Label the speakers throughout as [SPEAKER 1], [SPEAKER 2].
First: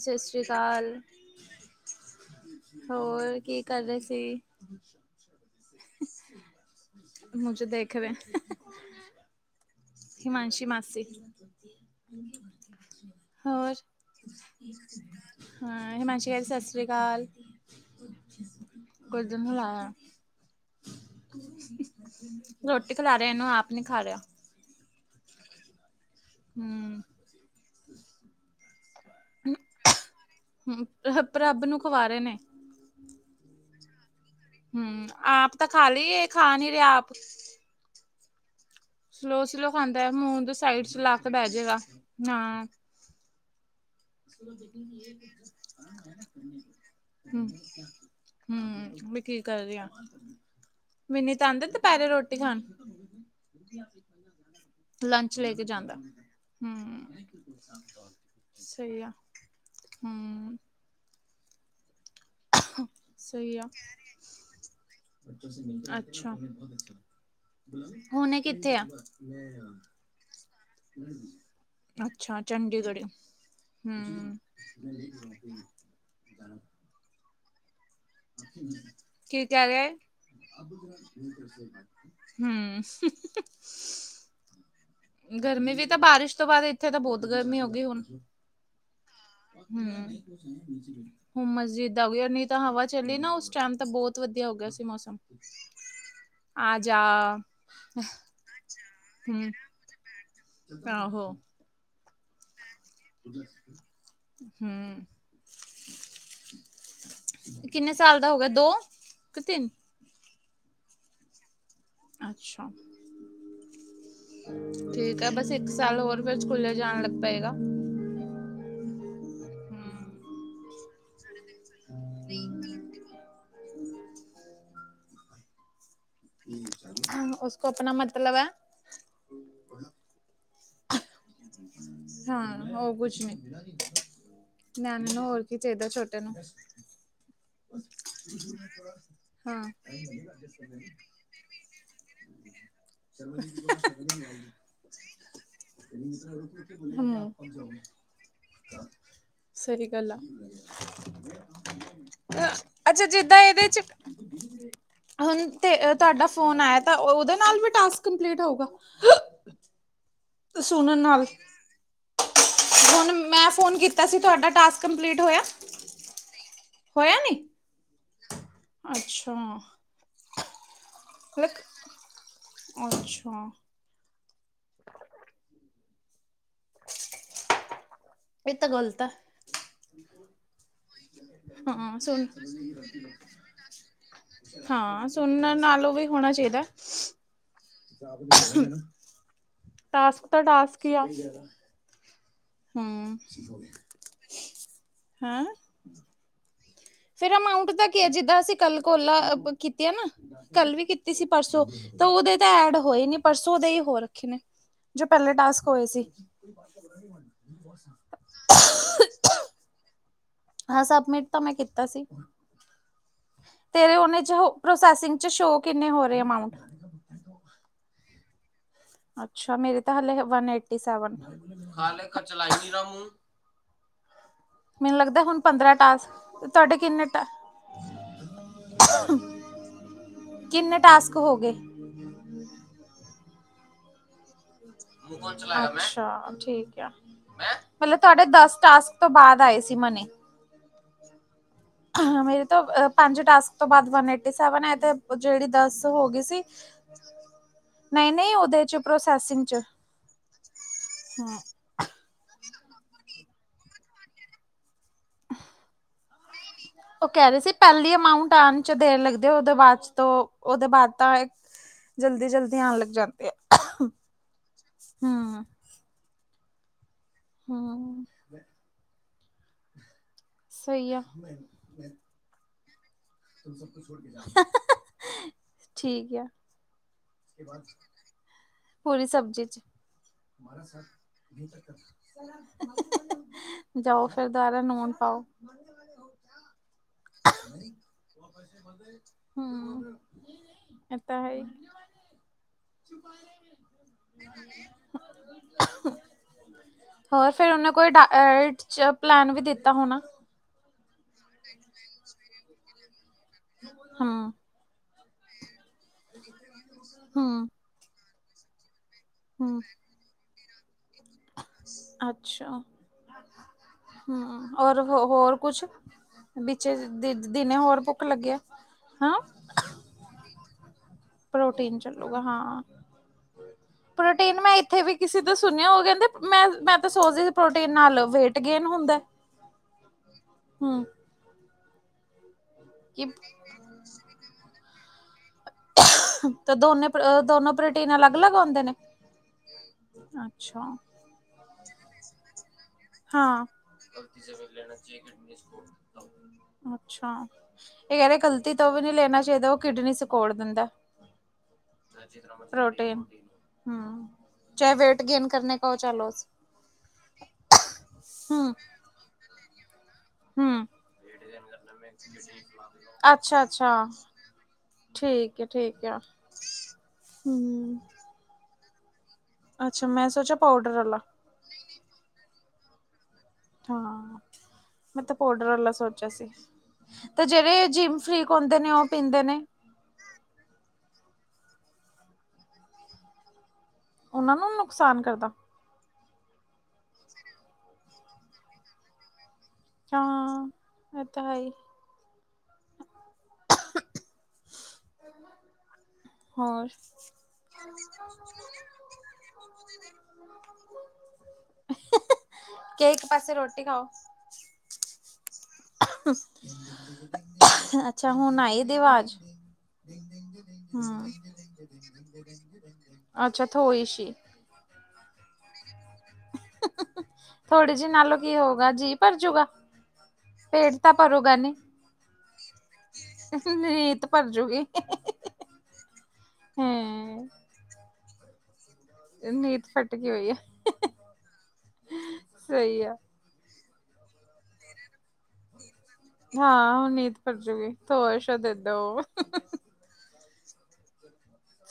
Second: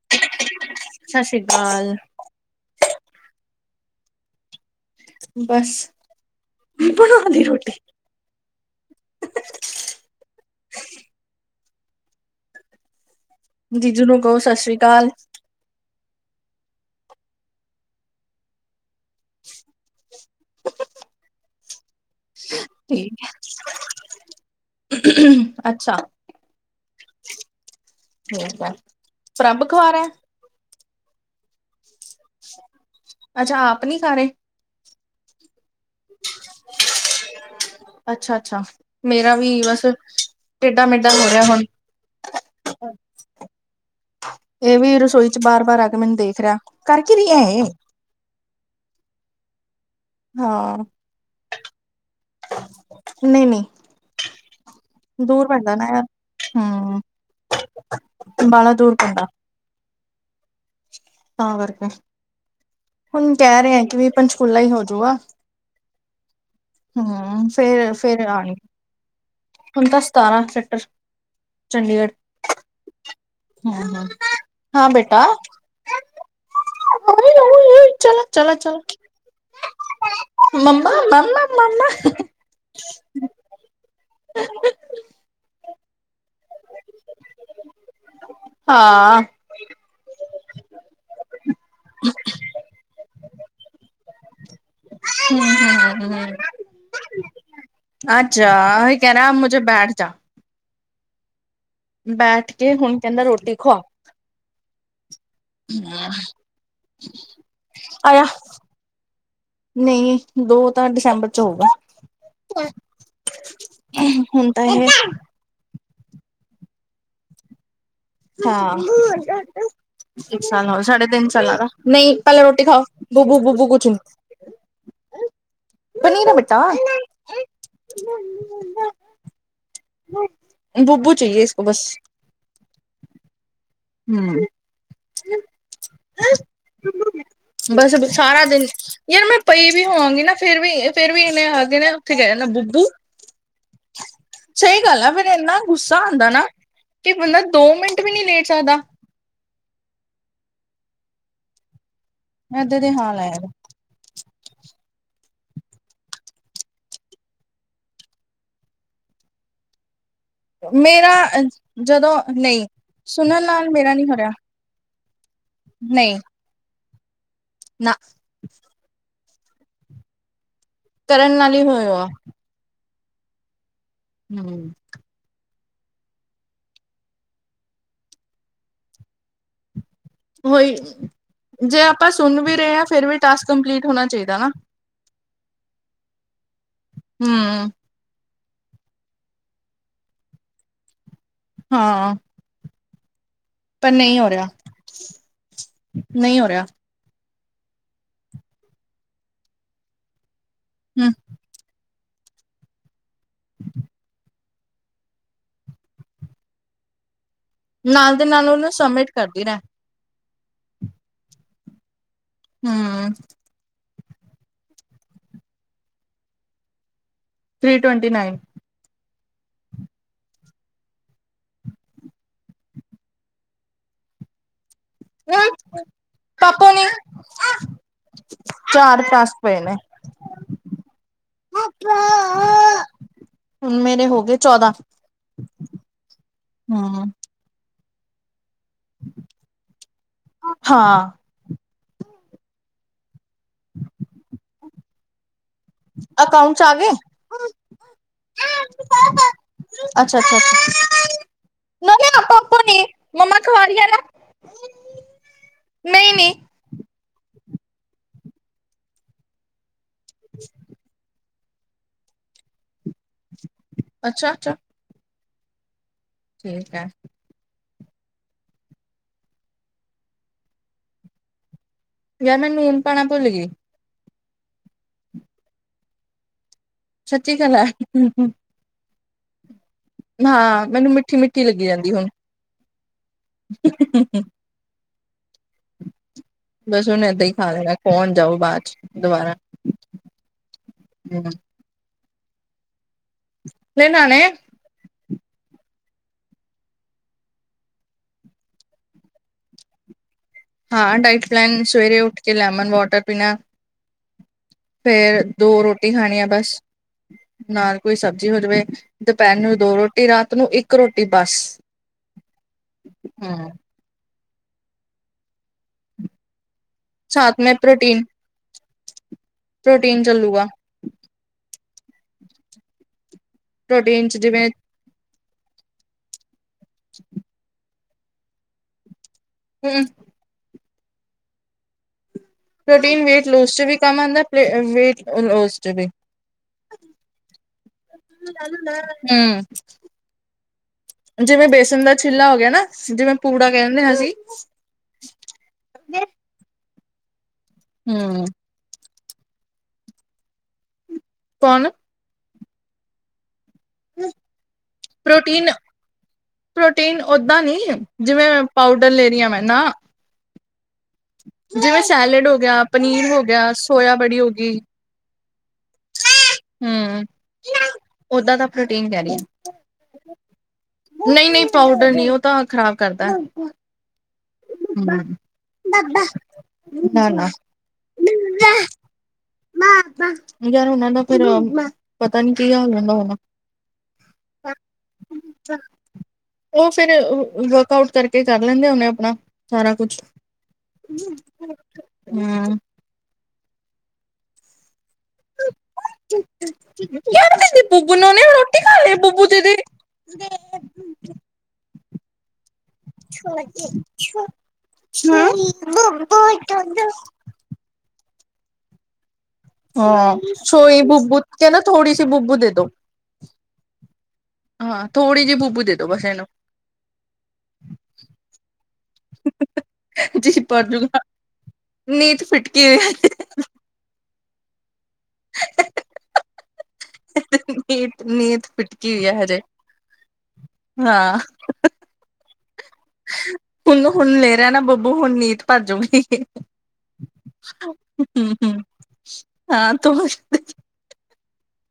[SPEAKER 1] ਸਤਿ ਸ੍ਰੀ ਅਕਾਲ
[SPEAKER 2] ਸਤਿ ਸ੍ਰੀ ਅਕਾਲ।
[SPEAKER 1] ਹੋਰ ਕੀ ਕਰ ਰਹੇ ਸੀ।
[SPEAKER 2] ਬਸ ਬਣਾ ਲੀਯ ਰੋਟੀ।
[SPEAKER 1] ਇਕ ਦਿਨ ਹਿਮਾਂਸ਼ੀ ਮਾਸੀ। ਹੋਰ
[SPEAKER 2] ਜੀਜੂ ਨੂੰ ਕਹੋ ਸਤਿ ਸ਼੍ਰੀ ਅਕਾਲ।
[SPEAKER 1] ਹਾਂ ਮਾਸੀੇ ਸਤਿ ਸ਼੍ਰੀ ਅਕਾਲ। [unintelligible] ਰੋਟੀ ਖਿਲਾ
[SPEAKER 2] ਠੀਕ
[SPEAKER 1] ਰਿਹੈ ਇਹਨੂੰ ਆਪ ਨਹੀਂ ਖਾ ਰਿਹਾ।
[SPEAKER 2] ਅੱਛਾ।
[SPEAKER 1] ਹੂ
[SPEAKER 2] ਠੀਕ ਹੈ ਪ੍ਰੰਭ ਖੂਆ ਰਿਆ।
[SPEAKER 1] ਰੱਬ ਨੂੰ ਖਵਾ ਰਹੇ ਨੇ।
[SPEAKER 2] ਅੱਛਾ ਆਪ ਨਹੀਂ ਖਾ ਰਹੇ।
[SPEAKER 1] ਹੂ ਆਪ ਤਾਂ ਖਾ ਲਈਏ ਇਹ ਖਾ ਨਹੀ ਰਿਹਾ ਆਪ।
[SPEAKER 2] ਅੱਛਾ, ਅੱਛਾ। ਮੇਰਾ
[SPEAKER 1] ਸਲੋਅ
[SPEAKER 2] ਵੀ
[SPEAKER 1] ਸਲੋ
[SPEAKER 2] ਬਸ
[SPEAKER 1] ਖਾਂਦਾ ਹੈ ਮੂੰਹ ਦੇ
[SPEAKER 2] ਟੇਢਾ
[SPEAKER 1] ਸਾਈਡ
[SPEAKER 2] ਮੇਢਾ
[SPEAKER 1] ਚਲਾ
[SPEAKER 2] ਹੋ
[SPEAKER 1] ਕੇ
[SPEAKER 2] ਰਿਹਾ
[SPEAKER 1] ਬਹਿ
[SPEAKER 2] ਹੁਣ
[SPEAKER 1] ਜਾਏਗਾ ਹਾਂ। ੍
[SPEAKER 2] ਇਹ ਵੀ ਰਸੋਈ ਚ ਬਾਰ ਬਾਰ ਆ ਕੇ ਮੈਨੂੰ ਦੇਖ ਰਿਹਾ ਕਰ ਕੀ ਰਹੀ
[SPEAKER 1] ਹੂ
[SPEAKER 2] ਹੈ ਇਹ
[SPEAKER 1] [unintelligible] ਮੈਂ ਕੀ ਕਰ ਰਹੀ ਆ।
[SPEAKER 2] ਹਾਂ।
[SPEAKER 1] ਮਿੰਨੀ ਤਾਂ ਆਉਂਦੇ ਦੁਪਹਿਰੇ ਰੋਟੀ ਖਾਣ।
[SPEAKER 2] ਨਹੀਂ ਨਹੀਂ
[SPEAKER 1] ਲੰਚ
[SPEAKER 2] ਦੂਰ
[SPEAKER 1] ਲੈ ਕੇ
[SPEAKER 2] ਪੈਂਦਾ ਨਾ
[SPEAKER 1] ਜਾਂਦਾ
[SPEAKER 2] ਯਾਰ
[SPEAKER 1] ਹੁ।
[SPEAKER 2] ਅੰਬਾਲਾ ਦੂਰ ਪੈਦਾ
[SPEAKER 1] ਹਮ
[SPEAKER 2] ਤਾਂ ਕਰਕੇ।
[SPEAKER 1] [unintelligible]
[SPEAKER 2] ਹੁਣ ਕਹਿ ਰਹੇ ਆ ਕਿ ਵੀ ਪੰਚਕੂਲਾ ਹੀ ਹੋਜੂਗਾ ਹੁ।
[SPEAKER 1] ਹੁਣ ਇਹ ਕਿੱਥੇ ਆ।
[SPEAKER 2] ਹੁਣ ਤਾਂ ਸਤਾਰਾਂ ਸੈਕਟਰ
[SPEAKER 1] ਅੱਛਾ
[SPEAKER 2] ਚੰਡੀਗੜ੍ਹ
[SPEAKER 1] ਚੰਡੀਗੜ੍ਹ ਹੂੰ!
[SPEAKER 2] ਹੋਲੀ-ਹੋਲੀ ਹੀ ਚਲੋ। ਚਲੋ! ਚਲੋ!
[SPEAKER 1] ਕੀ ਕਹਿ ਰਿਹਾ
[SPEAKER 2] ਮੰਮਾ! ਮੰਮਾ! ਮੰਮਾ
[SPEAKER 1] ਹੂੰ [inaudible]
[SPEAKER 2] [unintelligible] [inaudible]
[SPEAKER 1] ਗਰਮੀ ਵੀ ਤਾਂ ਬਾਰਿਸ਼ ਤੋਂ ਬਾਅਦ ਇੱਥੇ ਤਾਂ ਬਹੁਤ ਗਰਮੀ ਹੋ ਗਈ ਹੁਣ।
[SPEAKER 2] ਹਾਂ।
[SPEAKER 1] ਹੂੰ, ਹੁਣ ਮਜ਼ਿਦਾ ਹੋ ਗਈ ਔਰ ਨਹੀਂ ਤਾਂ ਹਵਾ ਚੱਲੀ ਨਾ ਉਸ ਟੈਮ, ਤਾਂ ਬੌਤ ਵਧੀਆ ਹੋ ਗਿਆ ਸ
[SPEAKER 2] ਹਮ ਹਮ ਹਮ [unintelligible] [inaudible]
[SPEAKER 1] ਆ ਜਾ।
[SPEAKER 2] ਆਜਾ ਉਹੀ ਕਹਿ ਰਿਹਾ ਮੁਝੇ ਬੈਠ ਜਾ।
[SPEAKER 1] ਕਾਹੋ
[SPEAKER 2] ਬੈਠ ਕੇ ਹੁਣ ਕਹਿੰਦਾ ਰੋਟੀ ਖਵਾ।
[SPEAKER 1] ਹੂੰ ਕਿੰਨੇ ਸਾਲ
[SPEAKER 2] ਆਆ!
[SPEAKER 1] ਦਾ ਹੋ ਗਿਆ ਦੋ ਕਿ ਤਿੰਨ
[SPEAKER 2] ਨਹੀਂ ਦੋ ਤਾਂ ਦਸੰਬਰ ਚ ਹੋਊਗਾ
[SPEAKER 1] ਅੱਛਾ
[SPEAKER 2] ਹੁਣ ਤਾਂ ਇਹ
[SPEAKER 1] ਠੀਕ ਹੈ ਬਸ ਇੱਕ ਸਾਲ ਹੋਰ ਫਿਰ ਸਕੂਲੇ ਜਾਣ ਲੱਗ ਪਏਗਾ।
[SPEAKER 2] ਹਾਂ,
[SPEAKER 1] ਹੂੰ
[SPEAKER 2] ਇੱਕ ਸਾਲ ਹੋ ਸਾਢੇ ਤਿੰਨ ਨਹੀਂ ਪਹਿਲੇ ਰੋਟੀ ਖਾਓ! ਬੁੱਬੂ ਬੁਬੂ ਕੁਛ ਨੀਰੇ ਬਟਾ [unintelligible] ਬੂਬੂ ਚਾਹੀਏ ਇਸ ਕੋ ਬਸ।
[SPEAKER 1] ਹਾਂ ਉਹ ਕੁਛ ਮ [unintelligible] ਮੈਮ ਨੂੰ ਹੋਰ ਕੀ ਚਾਹੀਦਾ ਛੋਟੇ ਨੂੰ
[SPEAKER 2] ਬਸ ਅਬ ਸਾਰਾ ਦਿਨ, ਯਾਰ ਮੈਂ
[SPEAKER 1] ਹਾਂ
[SPEAKER 2] ਪਈ ਵੀ ਹੋਵਾਂਗੀ ਨਾ, ਫੇਰ ਵੀ ਫੇਰ ਵੀ ਇਨੇ ਆਕੇ ਨਾ ਠੀਕ ਹੈ ਨਾ ਬੁੱਬੂ, ਸਹੀ ਗੱਲ ਆ ਫੇਰ ਇਹਨਾ। ਗੁੱਸਾ ਆਂਦਾ ਨਾ, ਕਿ
[SPEAKER 1] ਹਮ
[SPEAKER 2] ਬੰਦਾ ਦੋ ਮਿੰਟ ਵੀ ਨਹੀਂ ਲੇਟ ਸਕਦਾ।
[SPEAKER 1] ਸਹੀ ਗੱਲ ਆ।
[SPEAKER 2] ਏਦਾਂ ਦੇ
[SPEAKER 1] ਅੱਛਾ
[SPEAKER 2] ਹਾਲ ਆ
[SPEAKER 1] ਜਿੱਦਾਂ
[SPEAKER 2] ਯਾਰ
[SPEAKER 1] ਇਹਦੇ ਚ
[SPEAKER 2] [inaudible]
[SPEAKER 1] ਹੁਣ ਤ ਤੁਹਾਡਾ ਫੋਨ ਆਇਆ ਤਾਂ ਉਹਦੇ ਨਾਲ ਵੀ ਟਾਸਕ ਕੰਪਲੀਟ ਹੋਗਾ
[SPEAKER 2] ਮੇਰਾ ਜਦੋਂ ਨਹੀਂ
[SPEAKER 1] ਹੁਨ
[SPEAKER 2] ਸੁਣਨ
[SPEAKER 1] ਮੈਂ
[SPEAKER 2] ਨਾਲ
[SPEAKER 1] ਫੋਨ
[SPEAKER 2] ਮੇਰਾ ਨਹੀਂ
[SPEAKER 1] ਕੀਤਾ
[SPEAKER 2] ਹੋ
[SPEAKER 1] ਸੀ
[SPEAKER 2] ਰਿਹਾ
[SPEAKER 1] ਤੁਹਾਡਾ ਟਾਸਕ ਕੰਪਲੀਟ ਹੋਇਆ
[SPEAKER 2] ਨਹੀਂ
[SPEAKER 1] ਹੋਇਆ ਨੀ
[SPEAKER 2] ਨਾ
[SPEAKER 1] ਅੱਛਾ
[SPEAKER 2] ਤਰਨ ਨਾਲ
[SPEAKER 1] ਲਕ
[SPEAKER 2] ਈ ਹੋਇਆ
[SPEAKER 1] ਅੱਛਾ
[SPEAKER 2] ਹੁ
[SPEAKER 1] [inaudible] ਇਹਏ ਤਾਂ ਗੋਲਤਾ [unintelligible]
[SPEAKER 2] ੳਹੀ ਜੇ
[SPEAKER 1] ਹਾਂ
[SPEAKER 2] ਆਪਾਂ
[SPEAKER 1] ਸੁਣ
[SPEAKER 2] ਸੁਨ ਵੀ ਰਹੇ ਹਾਂ ਫਿਰ ਵੀ ਟਾਸਕ ਕੰਪਲੀਟ ਹੋਣਾ ਚਾਹੀਦਾ ਨਾ
[SPEAKER 1] ਹਾਂ ਸੁਣਨ ਨਾਲੋਂ ਵੀ ਹੋਣਾ ਚਾਹੀਦਾ
[SPEAKER 2] ਹੁ
[SPEAKER 1] ਟਾਸਕ ਤਾਂ ਟਾਸਕ ਈ ਆ
[SPEAKER 2] ਹਾਂ
[SPEAKER 1] ਹੁ
[SPEAKER 2] ਪਰ ਨਹੀਂ ਹੋ ਰਿਹਾ ਨਹੀਂ ਹੋ ਰਿਹਾ
[SPEAKER 1] ਫੇਰ ਅਮਾਊਂਂਟ ਦਾ ਕੀ ਹੈ ਜਿੱਦਾਂ ਅਸੀਂ ਕੱਲ ਕੋਲਾ ਕੀਤੀਆਂ ਨਾ ਕੱਲ ਵੀ
[SPEAKER 2] ਹੂੰ
[SPEAKER 1] ਕੀਤੀ ਸੀ ਪਰਸੋਂ ਤਾਂ ਉਹਦੇ ਤਾਂ ਐਡ ਹੋਏ ਨੀ ਪਰਸੋਂ ਉਹਦੇ ਹੀ ਹੋ ਰੱਖੇ ਨੇ ਜੋ ਪਹਿਲੇ ਟਾਸਕ ਹੋਏ ਸੀ
[SPEAKER 2] ਨਾਲ ਦੇ ਨਾਲ ਉਹਨੂੰ ਸਮਿਟ ਕਰਦੀ ਰਹਿ
[SPEAKER 1] ਹਾਂ ਸਬਮਿਟ ਤਾਂ ਮੈਂ ਕੀਤਾ ਸੀ
[SPEAKER 2] ਹੁ
[SPEAKER 1] ਤੇਰੇ ਉਹ ਚ ਪ੍ਰੋਸੈਸਿੰਗ ਚ ਸ਼ੋ ਕਿੰਨੇ ਹੋ ਰਹੇ ਅਮਾਂੳਂਟ
[SPEAKER 2] ਥਰੀ ਟਵੈਂਂਟੀ ਨਾਈਨ
[SPEAKER 1] ਅੱਛਾ ਮੇਰੇ ਤੇ ਹਾਲੇ ਵਨ ਏਟੀ ਸੇਵਨ
[SPEAKER 2] [inaudible]
[SPEAKER 1] ਮੈਨੂੰ ਲੱਗਦਾ ਹੁਨ
[SPEAKER 2] ਨਾਈਨ
[SPEAKER 1] ਪੰਦਰਾਂ ਟਾਸਕ
[SPEAKER 2] ਪਾਪਾ
[SPEAKER 1] ਤੁਹਾਡੇ
[SPEAKER 2] ਨੇ
[SPEAKER 1] ਕਿੰਨੇ ਟਾਸ
[SPEAKER 2] ਚਾਰ ਟਾਸਕ ਪਏ ਨੇ।
[SPEAKER 1] ਕਿੰਨੇ ਟਾਸਕ ਹੋ ਗਏ
[SPEAKER 2] ਹੁਨ ਮੇਰੇ ਹੋ ਗਏ ਚੌਦਾਂ
[SPEAKER 1] ਅੱਛਾ ਠੀਕ ਆ
[SPEAKER 2] ਹੂੰ
[SPEAKER 1] ਹਲੇ ਸਾਡੇ ਦਸ ਟਾਸਕ ਤੋਂ ਬਾਅਦ ਆਈ ਸੀ ਮਨੀ
[SPEAKER 2] ਹਾਂ
[SPEAKER 1] ਮੇਰੇ ਤੋਂ ਪੰਜ ਟਾਸਕ ਤੋਂ ਬਾਅਦ ਵਨ ਏਟੀ ਸੈਵਨ ਹੈ ਅਤੇ ਜਿਹੜੀ ਦਸ
[SPEAKER 2] ਅਕਾਊਂਂਟ ਚ ਆ ਗਏ
[SPEAKER 1] ਨਹੀਂ ਨਹੀਂ ਉਹਦੇ ਚ ਪ੍ਰੋਸੈਸਿੰਗ ਚ
[SPEAKER 2] ਅੱਛਾ ਅੱਛਾ
[SPEAKER 1] ਹਾਂ
[SPEAKER 2] ਨਹੀਂ ਆਪਾਂ ਆਪ ਨੀ ਮੰਮਾ ਖਵਾ ਰਹੀ [unintelligible] ਨਹੀਂ ਨਹੀਂ
[SPEAKER 1] ਉਹ ਕਹਿ ਰਹੇ ਸੀ ਪਹਿਲੀ ਅਮਾਊਂਟ ਆਣ ਚ ਦੇਰ ਲੱਗਦੇ ਓਦੇ ਬਾਅਦ ਤੋਂ ੳਦੇ ਬਾਅਦ ਤਾਂ ਜਲਦੀ ਜਲਦੀ ਆਣ ਲੱਗਾ
[SPEAKER 2] ਅੱਛਾ ਅੱਛਾ
[SPEAKER 1] ਹੁ
[SPEAKER 2] ਠੀਕ ਹੈ
[SPEAKER 1] ਹੁ ਸਹੀ ਆ
[SPEAKER 2] ਯਾ ਮੈਂ ਲੁਨ ਪਾਣਾ ਭੁੱਲਗੀ
[SPEAKER 1] ਠੀਕ ਆ।
[SPEAKER 2] ਸੱਚੀ ਗੱਲ੍ਹ ਹੈ।
[SPEAKER 1] ਪੂਰੀ ਸਬਜ਼ੀ 'ਚ।
[SPEAKER 2] ਹਾਂ, ਮੈਨੂੰ ਮਿੱਠੀ-ਮਿੱਠੀ ਲੱਗੀ ਜਾਂਦੀ ਹੁਣ।
[SPEAKER 1] ਜਾਓ ਫੇ਼ਰ ਦੁਬਾਰਾ ਨੂਨ ਪਾਓ।
[SPEAKER 2] ਬੱਸ ਹੁਣ ਇਦਾਂ ਹੀ ਖਾ ਲਿਆ
[SPEAKER 1] ਹਮ ਇਹ ਤਾ ਹੈ।
[SPEAKER 2] ਇਹਨਾ ਨੇ-
[SPEAKER 1] ਹੋਰ ਫੇ਼ਰ ਉਹਨਾਂ ਕੋਲ਼ ਡਾਇਟ 'ਚ ਪਲੈਨ ਵੀ ਦਿੱਤਾ ਹੋਣਾ?
[SPEAKER 2] ਹਾਂ ਡਾਇਟ ਪਲੈਨ ਸਵੇਰੇ ਉੱਠ ਕੇ ਲੈਮਨ ਵਾਟਰ ਪੀਣਾ।
[SPEAKER 1] ਹਾਂ।
[SPEAKER 2] ਫੇ਼ਰ ਦੋ ਰੋਟੀ ਖਾਣੀ ਆ ਬਸ,
[SPEAKER 1] ਹੂੰ
[SPEAKER 2] ਨਾਲ਼ ਕੋਈ ਸਬਜ਼ੀ ਹੋ ਜਵੇ। ਦੁਪਹਿਰ ਨੂੰ
[SPEAKER 1] ਹੂੰ
[SPEAKER 2] ਦੋ ਰੋਟੀ, ਰਾਤ ਨੂੰ ਇੱਕ ਰੋਟੀ ਬੱਸ,
[SPEAKER 1] ਅੱਛਾ
[SPEAKER 2] ਹਮ।
[SPEAKER 1] ਹਮ ਔਰ ਹੋ ਹੋਰ ਕੁਛ, ਵਿੱਚੇ ਦਿ
[SPEAKER 2] ਸਾਥ ਮੈਂ
[SPEAKER 1] ਦਿਨੇ ਹੋਰ ਭੁੱਖ
[SPEAKER 2] ਪ੍ਰੋਟੀਨ
[SPEAKER 1] ਲੱਗੇ? ਹੈਂ।
[SPEAKER 2] ਪ੍ਰੋਟੀਨ ਚੱਲੂਗਾ।
[SPEAKER 1] ਪ੍ਰੋਟੀਨ ਚੱਲੂਗਾ ਹਾਂ,
[SPEAKER 2] ਚ
[SPEAKER 1] ਪ੍ਰੋਟੀਨ
[SPEAKER 2] ਜਿਵੇਂ
[SPEAKER 1] ਮੈਂ ਇੱਥੇ ਵੀ ਕਿਸੇ ਤੋਂ ਸੁਣਿਆ ਓ ਕਹਿੰਦੇ ਮੈਂ, ਮੈਂ ਤਾਂ ਸੋਚਦੀ ਪ੍ਰੋਟੀਨ ਨਾਲ਼ ਵੇਟ ਗੇਨ ਹੁੰਦਾ।
[SPEAKER 2] ਹਮ।
[SPEAKER 1] ਹਮ।
[SPEAKER 2] ਪ੍ਰੋਟੀਨ ਵੇਟ ਲੂਸ 'ਚ ਵੀ ਕੰਮ ਆਂਉਦਾ ਪਲੇ ਵੇਟ ਲੋਸ ਚ ਵੀ
[SPEAKER 1] ਤੇ ਦੋਨੇ ਅ ਦੋਨੋ ਪ੍ਰੋਟੀਨ ਅਲੱਗ-ਅਲੱਗ ਹੁੰਦੇ ਨੇ?
[SPEAKER 2] ਹਮ
[SPEAKER 1] ਅੱਛਾ!
[SPEAKER 2] ਜਿਵੇਂ ਬੇਸਣ ਦਾ ਛਿੱਲਾ ਹੋ ਗਿਆ ਨਾ ਜਿਵੇਂ
[SPEAKER 1] ਹਾਂ
[SPEAKER 2] ਪੂੜਾ ਕਹਿੰਦੇ ਅਸੀਂ।
[SPEAKER 1] ਅੱਛਾ ਇਹ ਕਹੇ ਗਲ
[SPEAKER 2] ਹਮ
[SPEAKER 1] ਪ੍ਰੋਟੀਨ ਤਾਂ ਉਹ ਵੀ ਨੀ ਲੈਣਾ ਚਾਹੀਦਾ ਉਹ ਕਿਡਨੀ ਸਕੋੜ ਦਿੰਦਾ।
[SPEAKER 2] ਕੌਣ?
[SPEAKER 1] ਪ੍ਰੋਟੀਨ, ਹਮ, ਚਾਹੇ ਵੇਟ ਗੇਨ
[SPEAKER 2] ਪ੍ਰੋਟੀਨ
[SPEAKER 1] ਕਰਨੇ ਕਾ ਹੋ ਚਾਹੇ ਲੋਸ।
[SPEAKER 2] ਪ੍ਰੋਟੀਨ ਓਦਾਂ ਨੀ ਜਿਵੇਂ
[SPEAKER 1] ਹਮ
[SPEAKER 2] ਪਾਊਡਰ ਲੈ ਰਹੀਂ ਆਂ ਮੈਂ, ਨਾ।
[SPEAKER 1] ਹਮ
[SPEAKER 2] ਜਿਵੇਂ ਸੈਲਡ ਹੋ ਗਿਆ, ਪਨੀਰ ਹੋ ਗਿਆ,
[SPEAKER 1] ਅੱਛਾ-ਅੱਛਾ,
[SPEAKER 2] ਸੋਇਆ ਬੜੀ ਹੋ ਗਈ।
[SPEAKER 1] ਠੀਕ ਐ ਠੀਕ ਆ।
[SPEAKER 2] ਹਮ, ਓਦਾਂ ਦਾ ਪ੍ਰੋਟੀਨ ਕਹਿ ਰਹੀ ਆਂ।
[SPEAKER 1] ਅੱਛਾ ਮੈਂ ਸੋਚਿਆ ਪਾਊਡਰ ਆਲਾ।
[SPEAKER 2] ਪਾਊਡਰ ਨੀ ਉਹ ਤਾਂ ਖ਼ਰਾਬ ਕਰਦਾ।
[SPEAKER 1] ਹਾਂ ਮੈਂ ਤਾਂ ਪਾਉਡਰ ਵਾਲਾ ਸੋਚਿਆ ਸੀ,
[SPEAKER 2] ਨਾ
[SPEAKER 1] ਤੇ
[SPEAKER 2] ਨਾ
[SPEAKER 1] ਜਿਹੜੇ ਜਿਮ ਫਰੀ ਹੁੰਦੇ ਨੇ ਉਹ ਪੀਂਦੇ ਨੇ।
[SPEAKER 2] ਯਾਰ ਉਹਨਾਂ ਦਾ ਫਿ਼ਰ, ਪਤਾ ਨੀ ਕੀ ਹਾਲ ਹੁੰਦਾ ਹੋਣਾ।
[SPEAKER 1] ਉਹਨਾਂ ਨੂੰ ਨੁਕਸਾਨ ਕਰਦਾ।
[SPEAKER 2] ਉਹ ਫੇ਼ਰ ਅ ਵਰਕ ਆਊਟ ਕਰਕੇ ਕਰ ਲੈਂਦੇ ਹੋਣੇ ਆਪਣਾ। ਸਾਰਾ ਕੁਛ,
[SPEAKER 1] ਹਾਂ, ਇਹ ਤਾਂ ਹੈ ਈ,
[SPEAKER 2] ਹਮ।
[SPEAKER 1] ਹੋਰ?
[SPEAKER 2] ਕਦੀ ਬੁੱਬੂ ਨੂੰ ਉਹਨੇ ਰੋਟੀ ਖਾ ਲਈ ਬੁਬੂ ਦੇ [unintelligible]
[SPEAKER 1] ਕਹਿ ਇੱਕ ਪਾਸੇ ਰੋਟੀ ਖਾਓ।
[SPEAKER 2] ਹਦਾ [unintelligible] [unintelligible]
[SPEAKER 1] ਅੱਛਾ ਹੁਣ ਆਈ ਇਹਦੀ ਆਵਾਜ਼।
[SPEAKER 2] ਹਾਂ ਛੋਈ
[SPEAKER 1] ਹੂੰ,
[SPEAKER 2] ਬੁੱਬੂ ਕਹਿੰਦਾ ਥੋੜੀ ਸੀ ਬੁੱਬੂ ਦੇ ਦੋ।
[SPEAKER 1] ਅੱਛਾ ਥੋਈ ਸ਼ੀ।
[SPEAKER 2] ਹਾਂ ਥੋੜੀ ਜੀ ਬੂਬੂ ਦੇ ਦੋ ਬਸ ਇਹਨੂੰ।
[SPEAKER 1] ਥੋੜੀ ਜੀ ਨਾਲੋਂ ਕੀ ਹੋਊਗਾ ਜੀਅ ਭਰਜੂਗਾ? ਪੇਟ ਤਾਂ ਭਰੂਗਾ ਨੀ, ਰੀਤ ਭਰਜੂਗੀ। ਹਮ
[SPEAKER 2] ਨੀਂ ਨੀਂਤ ਫਿਟਕੀ ਹੋਈ ਆ ਹਜੇ,
[SPEAKER 1] ਨੀਤ ਫਟਕੀ ਹੋਈ ਐ,
[SPEAKER 2] ਹਾਂ
[SPEAKER 1] ਸਹੀ ਆ।
[SPEAKER 2] ਬੋਲੋ ਹੁਣ ਨੇਹਰਾ ਨਾ ਬੱਬੂ ਹੁਣ ਨੀਂਦ ਭੱਜ ਜੁਗੀ।
[SPEAKER 1] ਹਾਂ ਹੁਣ ਨੀਂਦ ਭਰ ਜੂਗੀ ਤੋਸ਼
[SPEAKER 2] ਹਮ,
[SPEAKER 1] ਦੇ
[SPEAKER 2] ਹਮ
[SPEAKER 1] ਦੋ
[SPEAKER 2] ਹਾਂ ਤੂੰ।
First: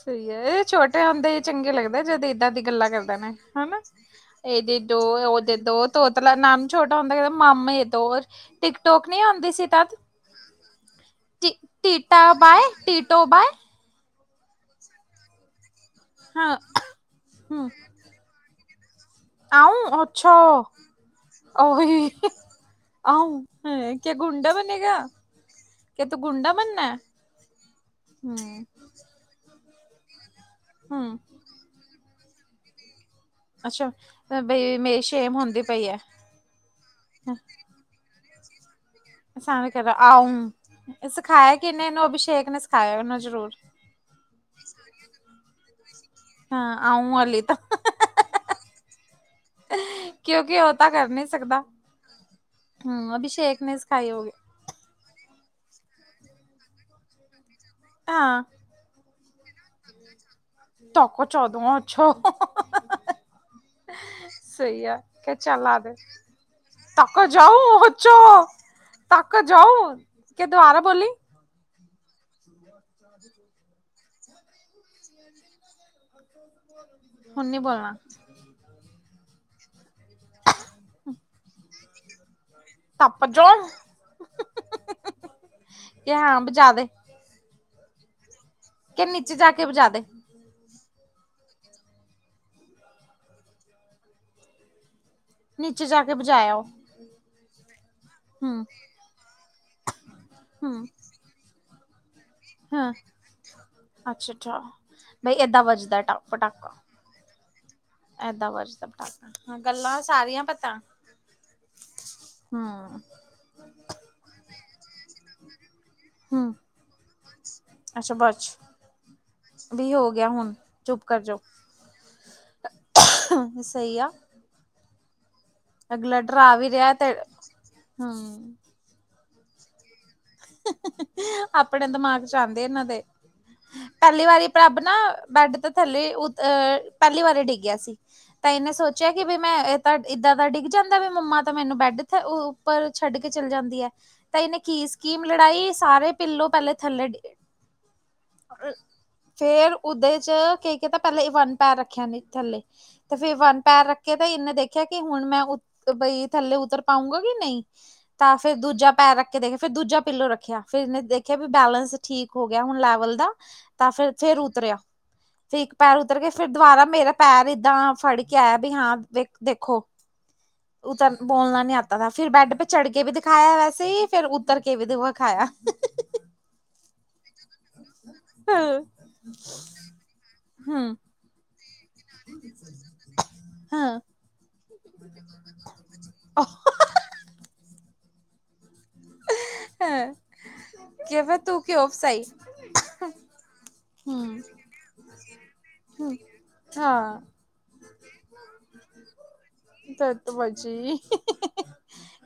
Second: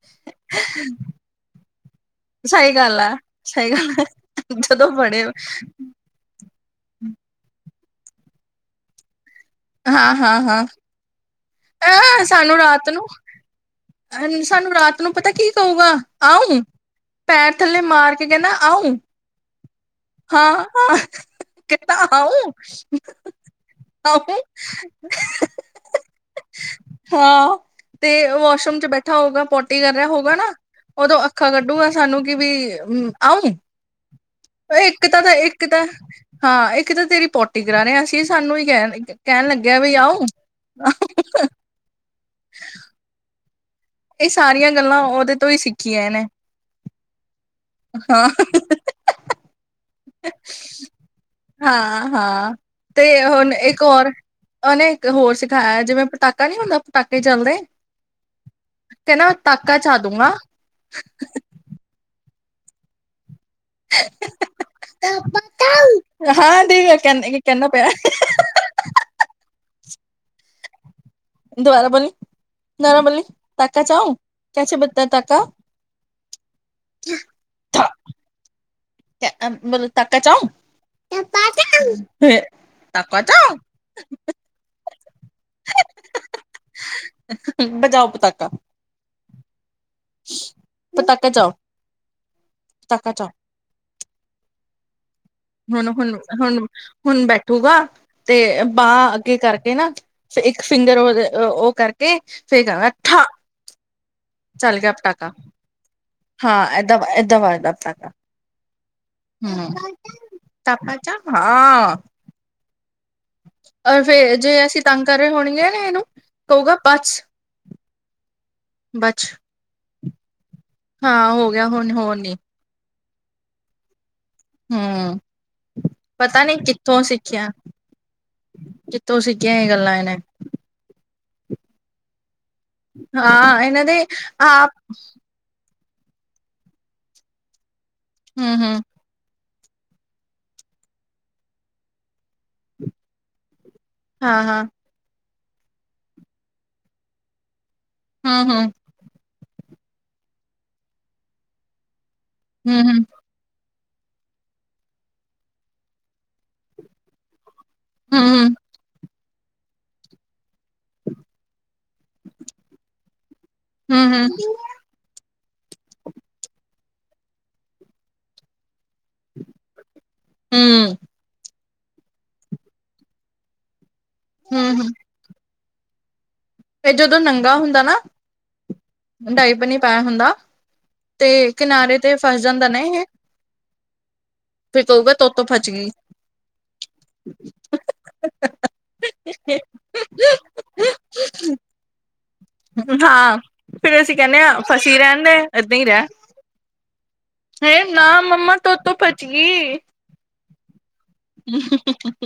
[SPEAKER 1] ਸਹੀ ਇਹ ਛੋਟੇ ਹੁੰਦੇ ਹੀ ਚੰਗੇ ਲੱਗਦੇ। ਜਦੋਂ ਏਦਾਂ ਦੀ
[SPEAKER 2] ਸਹੀ
[SPEAKER 1] ਗੱਲਾਂ
[SPEAKER 2] ਗੱਲ ਆ
[SPEAKER 1] ਕਰਦੇ ਨੇ
[SPEAKER 2] ਸਹੀ
[SPEAKER 1] ਹਨਾ,
[SPEAKER 2] ਗੱਲ ਆ।
[SPEAKER 1] ਇਹ ਦੇ
[SPEAKER 2] ਜਦੋਂ
[SPEAKER 1] ਦੋ
[SPEAKER 2] ਬੜੇ
[SPEAKER 1] ਉਹਦੇ ਦੋ ਮਤਲਬ ਨਾਮ ਛੋਟਾ ਹੁੰਦਾ ਕਹਿੰਦੇ ਮਾਮੇ ਤੋਂ ਟਿਕ ਟੋਕ ਨੀ ਆਂਦੀ ਸੀ। ਤਦ
[SPEAKER 2] ਹਾਂ, ਹਾਂ, ਹਾਂ।
[SPEAKER 1] ਟੀਟਾ
[SPEAKER 2] ਅ ਸਾਨੂੰ
[SPEAKER 1] ਬਏ
[SPEAKER 2] ਰਾਤ ਨੂੰ
[SPEAKER 1] ਟੀਟੋ ਬਏ [unintelligible]
[SPEAKER 2] ਸਾਨੂੰ ਰਾਤ ਨੂੰ ਪਤਾ ਕੀ ਕਹੂਗਾ
[SPEAKER 1] ਹਾਂ
[SPEAKER 2] ਆਊ ਪੈਰ
[SPEAKER 1] ਹੂੰ,
[SPEAKER 2] ਥੱਲੇ ਮਾਰ ਕੇ। ਇਹ ਕਹਿੰਦਾ ਆਊ
[SPEAKER 1] ਆਊ ਅੱਛਾ
[SPEAKER 2] ਹਾਂ ਹਾਂ। ਕਿਦਾ
[SPEAKER 1] ਉਹੀ
[SPEAKER 2] ਆਉ
[SPEAKER 1] ਆਊ ਹਾਂ,
[SPEAKER 2] ਆਹੋ।
[SPEAKER 1] ਕਿ ਤੋ ਗੁੰਡਾ ਬਣਨਾ ਹੈ
[SPEAKER 2] ਹਾਂ ਤੇ
[SPEAKER 1] ਹਮ
[SPEAKER 2] ਵਾਸ਼ਰੂਮ ਚ ਬੈਠਾ ਹੋਊਗਾ ਪੋਟੀ ਕਰ ਰਿਹਾ ਹੋਉਗਾ ਨਾ।
[SPEAKER 1] ਹਮ
[SPEAKER 2] ਉਦੋਂ ਅੱਖਾਂ ਕੱਢੂਗਾ ਸਾਨੂੰ ਕਿ ਵੀ ਆਊ।
[SPEAKER 1] ਅੱਛਾ। ਬਈ ਮੇਰੀ
[SPEAKER 2] ਇੱਕ ਤਾਂ
[SPEAKER 1] ਸ਼ੇਮ ਹੁੰਦੀ
[SPEAKER 2] ਇੱਕ ਤਾਂ
[SPEAKER 1] ਪਈ ਹੈ
[SPEAKER 2] ਹਾਂ ਇੱਕ ਤਾਂ ਤੇਰੀ ਪੋਟੀ ਕਰਾਰੇ ਅਸੀਂ ਸਾਨੂੰ ਹੀ ਕਹਿ ਕਹਿਣ ਲੱਗਿਆ ਵੀ ਆਓ।
[SPEAKER 1] ਖਾਇਆ ਕਿੰਨੇ ਇਹਨੂੰ ਅਭਿਸ਼ੇਕ ਨੇ ਸਿਖਾਇਆ ਉਹਨੂੰ ਜ਼ਰੂਰ
[SPEAKER 2] ਇਹ ਸਾਰੀਆਂ ਗੱਲਾਂ ਉਹਦੇ ਤੋਂ ਹੀ ਸਿੱਖੀਆਂ ਇਹਨੇ।
[SPEAKER 1] ਹਾਂ ਆਊ ਅਲੀ ਤਾਂ
[SPEAKER 2] ਹਾਂ
[SPEAKER 1] ਕਿਉਂਕਿ ਉਹ ਤਾਂ ਕਰ ਨਹੀਂ ਸਕਦਾ
[SPEAKER 2] ਹਾਂ, ਹਾਂ ਤੇ
[SPEAKER 1] ਹੂੰ
[SPEAKER 2] ਹੁਣ
[SPEAKER 1] ਅਭਿਸ਼ੇਕ ਨੇ
[SPEAKER 2] ਇੱਕ ਹੋਰ
[SPEAKER 1] ਸਿਖਾਈ ਹੋਗੀ
[SPEAKER 2] ਉਹਨੇ ਇੱਕ ਹੋਰ ਸਿਖਾਇਆ ਜਿਵੇਂ ਪਟਾਕਾ ਨੀ ਹੁੰਦਾ ਪਟਾਕੇ ਚਲਦੇ
[SPEAKER 1] ਹਾਂ,
[SPEAKER 2] ਤੇੰਨਾ ਤਾਕਾ ਚਾਦੁੰਗਾ
[SPEAKER 1] ਤਾਕਾ ਚਾਦੂੰਗਾ ਅਛਾ ਸਹੀ ਹੈ ਕੇ ਚਲਾ ਦੇ
[SPEAKER 2] ਹਾਂ ਦੇਖ
[SPEAKER 1] ਤਾਕਾ
[SPEAKER 2] ਕਹਿ
[SPEAKER 1] ਜਾਊ
[SPEAKER 2] ਕਹਿੰਦਾ ਪਿਆ
[SPEAKER 1] ਹਚੋ ਤੱਕ ਜਾਊ ਕਿ ਦੁਆਰਾ ਬੋਲੀ
[SPEAKER 2] ਦੁਆਰਾ ਬੋਲੀ ਦੁਆਰਾ ਬੋਲੀ ਤਾਕਾ ਚਾਊ ਕੇਸੇ ਬਤਾ ਤਾਕਾ
[SPEAKER 1] ਹੁਣ ਨੀ ਬੋਲਣਾ
[SPEAKER 2] ਮਤਲਬ ਤਾਕਾ ਚਾਊ ਤਾਕਾ
[SPEAKER 1] ਤੱਪ
[SPEAKER 2] ਚਾਊ
[SPEAKER 1] ਜਾਊ ਕਿ ਹਾਂ ਬਜਾ ਦੇ
[SPEAKER 2] ਬਜਾਓ ਪਤਾਕਾ
[SPEAKER 1] ਕੇ ਨੀਚੇ ਜਾ ਕੇ ਵਜਾ ਦੇ
[SPEAKER 2] ਪਤਾਕਾ ਜਾਓ ਪਤਾਕਾ ਚਾਓ [unintelligible]
[SPEAKER 1] ਨੀਚੇ
[SPEAKER 2] ਹੁਣ,
[SPEAKER 1] ਜਾ
[SPEAKER 2] ਹੁਣ,
[SPEAKER 1] ਕੇ ਬਜਾਇਆ
[SPEAKER 2] ਹੁਣ,
[SPEAKER 1] ਉਹ
[SPEAKER 2] ਹੁਣ ਬੈਠੂਗਾ ਤੇ
[SPEAKER 1] ਹੂੰ
[SPEAKER 2] ਬਾਂਹ ਅੱਗੇ ਕਰਕੇ ਨਾ ਫ ਇੱਕ
[SPEAKER 1] ਹੂੰ
[SPEAKER 2] ਫਿੰਗਰ ਉਹ ਉਹ ਕਰਕੇ ਫੇਰ ਗਾਂ ਗਾ
[SPEAKER 1] ਹਾਂ
[SPEAKER 2] ਥਾਂ
[SPEAKER 1] ਅੱਛਾ, ਅੱਛਾ ਬਈ ਏਦਾਂ ਵੱਜਦਾ ਪਟਾਕਾ
[SPEAKER 2] ਦਵਾ ਇਹਦਾ ਵਾਜਦਾ ਪਟਾਕਾ
[SPEAKER 1] ਇਹਦਾ ਵਾਜਦਾ ਪਟਾਕਾ ਹਾਂ
[SPEAKER 2] ਹਮ
[SPEAKER 1] ਗੱਲਾਂ ਸਾਰੀਆਂ
[SPEAKER 2] ਪਟਾਕਾ ਚਾ ਹਾਂ
[SPEAKER 1] ਹਮ।
[SPEAKER 2] ਅ ਫਿਰ ਜੇ ਅਸੀਂ ਤੰਗ ਕਰ ਰਹੇ ਹੋਣਗੇ ਨਾ ਇਹਨੂੰ
[SPEAKER 1] ਹੂੰ
[SPEAKER 2] ਕਹੂਗਾ ਬਸ
[SPEAKER 1] ਅੱਛਾ ਬੱਸ।
[SPEAKER 2] ਬੱਛ,,,
[SPEAKER 1] ਵੀ ਹੋ ਗਿਆ ਹੁਣ। ਚੁੱਪ ਕਰ
[SPEAKER 2] ਹਾਂ ਹੋ ਗਿਆ ਹੁਣ ਹੋਣ ਨੀ
[SPEAKER 1] ਸਹੀ ਆ।
[SPEAKER 2] ਹਮ,
[SPEAKER 1] ਅਗਲਾ
[SPEAKER 2] ਪਤਾ
[SPEAKER 1] ਡਰਾ
[SPEAKER 2] ਨੀ
[SPEAKER 1] ਵੀ ਰਿਹਾ
[SPEAKER 2] ਕਿੱਥੋਂ
[SPEAKER 1] ਤੇ
[SPEAKER 2] ਸਿੱਖਿਆ।
[SPEAKER 1] ਹੂੰ
[SPEAKER 2] ਤੁਸੀਂ ਸਿਖਿਆ ਗੱਲਾਂ ਇਹਨੇ,
[SPEAKER 1] ਆਪਣੇ ਦਿਮਾਗ ਚ ਆਉਂਦੇ ਇਹਨਾਂ ਦੇ,
[SPEAKER 2] ਹਾਂ ਇਹਨਾਂ ਦੇ
[SPEAKER 1] ਪਹਿਲੀ ਵਾਰੀ
[SPEAKER 2] ਆਪ
[SPEAKER 1] ਪ੍ਰੱਬ ਨਾ, ਬੈਡ ਤੋ ਥੱਲੇ ਉ ਅਹ ਪਹਿਲੀ ਵਾਰੀ ਡਿੱਗਿਆ ਸੀ ਤਾਂ
[SPEAKER 2] ਹੂੰ
[SPEAKER 1] ਇਹਨੇ
[SPEAKER 2] ਹੂੰ
[SPEAKER 1] ਸੋਚ ਸੋਚਿਆ ਕਿ ਵੀ ਮੈਂ ਇਹ ਤਾਂ ਇੱਦਾਂ ਦਾ ਡਿੱਗ ਜਾਂਦਾ ਵੀ ਮੰਮਾ ਤਾਂ, ਮੈਨੂੰ ਬੈੱਡ ਦੇ ਉੱਪਰ ਛੱਡ ਕੇ ਚੱਲ ਜਾਂਦੀ ਹੈ। ਤਾਂ
[SPEAKER 2] ਹਾਂ
[SPEAKER 1] ਇਹਨੇ
[SPEAKER 2] ਹਾਂ
[SPEAKER 1] ਕੀ ਸਕੀਮ ਲੜਾਈ ਸਾਰੇ ਪਿੱਲੋਂ ਪਹਿਲੇ ਥੱਲੇ,
[SPEAKER 2] ਹੂੰ, ਹੂੰ।
[SPEAKER 1] ਫੇਰ ਉਹਦੇ ਚ ਕੀ ਪਤਾ ਪਹਿਲਾਂ ਵਨ ਪੈਰ ਰੱਖਿਆ ਨੇ ਥੱਲੇ
[SPEAKER 2] ਹੂੰ ਹੂੰ
[SPEAKER 1] ਤੇ, ਫਿਰ ਵਨ ਪੈਰ ਰੱਖੇ ਤਾਂ ਇਹਨੇ ਦੇਖਿਆ ਕਿ ਹੁਣ ਮੈਂ ਬਈ ਥੱਲੇ ਉਤਰ ਪਾਊਂਗਾ ਕਿ ਨਹੀਂ।
[SPEAKER 2] ਹੂੰ
[SPEAKER 1] ਤਾਂ, ਫੇਰ
[SPEAKER 2] ਹੂੰ
[SPEAKER 1] ਦੂਜਾ ਪੈਰ ਰੱਖ ਕੇ ਦੇਖ, ਫਿਰ ਦੂਜਾ ਪਿੱਲੋ ਰੱਖਿਆ, ਫਿਰ ਇਹਨੇ ਦੇਖਿਆ, ਵੀ ਬੈਲੈਂਸ ਠੀਕ ਹੋ ਗਿਆ ਹੁਣ ਲੈਵਲ ਦਾ। ਤਾਂ ਫਿਰ,
[SPEAKER 2] ਹੂੰ
[SPEAKER 1] ਫੇਰ ਉਤਰਿਆ। ਫਿਰ ਇੱਕ ਪੈਰ ਉੱਤਰ ਕੇ ਫਿਰ ਦੁਬਾਰਾ ਮੇਰਾ ਪੈਰ ਏਦਾਂ ਫੜ ਕੇ ਆਇਆ ਵੀ ਹਾਂ ਵੇਖ ਦੇਖੋ।
[SPEAKER 2] ਹੂੰ
[SPEAKER 1] ਬੋਲਣਾ ਨਹੀਂ ਆਤਾ ਫਿਰ ਬੈੱਡ ਪੇ ਚੜ੍ਹ ਕੇ ਵੀ ਦਿਖਾਇਆ ਵੈਸੇ ਹੀ ਫਿਰ ਉੱਤਰ
[SPEAKER 2] ਹੂੰ
[SPEAKER 1] ਕੇ ਵੀ ਦਿਖਾਇਆ।
[SPEAKER 2] ਤੇ ਜਦੋਂ ਨੰਗਾ ਹੁੰਦਾ ਨਾ
[SPEAKER 1] ਹਮ
[SPEAKER 2] ਡਾਈਪਰ ਨੀ ਪਾਇਆ ਹੁੰਦਾ।
[SPEAKER 1] ਹਮ
[SPEAKER 2] ਤੇ ਕਿਨਾਰੇ ਤੇ ਫਸ ਜਾਂਦਾ ਨਾ ਇਹ।
[SPEAKER 1] ਹੂੰ।
[SPEAKER 2] ਫਿਰ ਕਹੇਗਾ ਤੋਤੋਂ ਫਚ ਗਈ। [unintelligible]
[SPEAKER 1] ਹੈ, ਕਿਹੋ ਤੂੰ ਕਿਉਂ ਫਸਾਈ।
[SPEAKER 2] ਹਾਂ, ਫਿਰ ਅਸੀਂ ਕਹਿੰਦੇ
[SPEAKER 1] ਹੂੰ,
[SPEAKER 2] ਹਾਂ, ਫਸੀ ਰਹਿਣ ਦੇ ਏਦਾਂ ਹੀ ਰਹਿ।
[SPEAKER 1] ਹੂੰ, ਹਾਂ।
[SPEAKER 2] ਹੈ ਨਾ ਮੰਮਾ ਤੋਤੋਂ ਫਚ ਗਈ।
[SPEAKER 1] ਬਜੀ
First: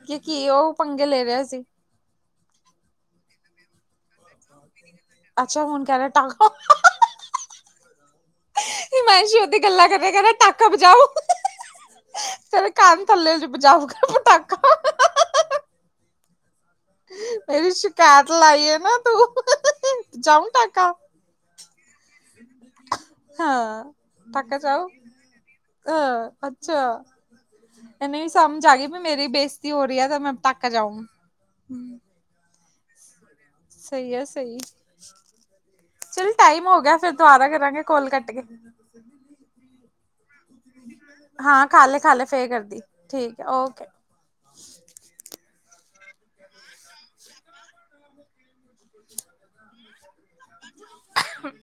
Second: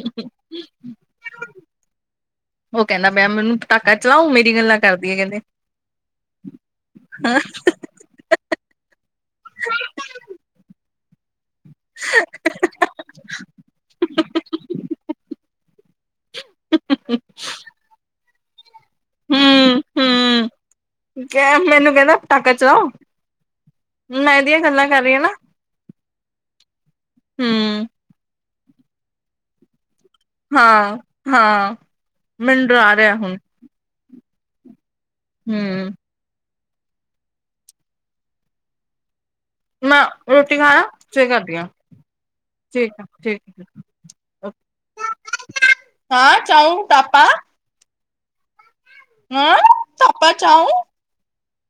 [SPEAKER 1] ਕਿ ਕੀ ਉਹ ਪੰਗੇ ਲੈ ਰਿਹਾ ਸੀ।
[SPEAKER 2] ਉਹ, ਕਹਿੰਦਾ ਪਿਆ ਮੈਨੂੰ, ਧਾਕਾ ਚਲਾਓ ਮੇਰੀ ਗੱਲਾਂ ਕਰਦੀਆਂ ਕਹਿੰਦੇ।
[SPEAKER 1] ਅੱਛਾ ਹੁਣ ਕਹਿ ਰਿਹਾ ਟਾਕਾ ਮੈਸ਼ੀ, ਉਹ ਓਦੀ ਗੱਲਾਂ ਕਰੇ ਕਹਿੰਦਾ ਟਾਕਾ ਬਜਾਓ। ਤੇਰੇ ਕੰਨ ਥੱਲੇ ਚ ਬਜਾਊਗਾ ਪਟਾਕਾ। ਮੇਰੀ ਸ਼ਿਕਾਇਤ ਲਾਈ ਨਾ ਤੂੰ, ਜਾਊ ਟਾਕਾ।
[SPEAKER 2] ਕਿਆ ਮੈਨੂੰ ਕਹਿੰਦਾ ਪਟਾਕਾ ਚਲਾਓ,
[SPEAKER 1] ਹਾਂ
[SPEAKER 2] ਮੈਂ ਇਹਦੀਆਂ ਗੱਲਾਂ ਕਰ ਰਹੀ ਆ ਨਾ।
[SPEAKER 1] ਅਹ ਅੱਛਾ,
[SPEAKER 2] ਹੂੰ
[SPEAKER 1] ਇਹਨੇ ਵੀ ਸਮਝ ਆ ਗਈ ਵੀ, ਮੇਰੀ ਬੇਜ ਤੀ ਹੋ ਰਹੀ ਹੈ ਤਾਂ, ਮੈਂ ਪਟਾਕਾ ਜਾਊ।
[SPEAKER 2] ਹਾਂ ਹਾਂ, ਮੈਨੂੰ ਡਰਾ ਰਿਹਾ ਹੁਣ।
[SPEAKER 1] ਸਹੀ ਆ ਸਹੀ
[SPEAKER 2] ਹੂੰ
[SPEAKER 1] ਚ ਟਾਈਮ ਹੋ ਗਿਆ, ਫਿਰ ਦੁਬਾਰਾ ਕਰਾਂਗੇ, ਕੋਲ ਕੱਟ ਕੇ,
[SPEAKER 2] ਮੈਂ ਰੋਟੀ ਖਾ ਲਾ, ਫਿਰ ਕਰਦੀ
[SPEAKER 1] ਹਾਂ
[SPEAKER 2] ਆਂ,
[SPEAKER 1] ਖਾ ਲੇ ਖਾ ਲੇ ਫੇਰ ਕਰਦੀ
[SPEAKER 2] ਠੀਕ ਹੈ, ਠੀਕ
[SPEAKER 1] ਓਕੇ
[SPEAKER 2] ਹੈ। ਹਾਂ, ਚਾਹ ਪਾਪਾ,
[SPEAKER 1] [inaudible]
[SPEAKER 2] ਹੈਂ, ਪਾ ਚਾਹ,
[SPEAKER 1] ਹੁ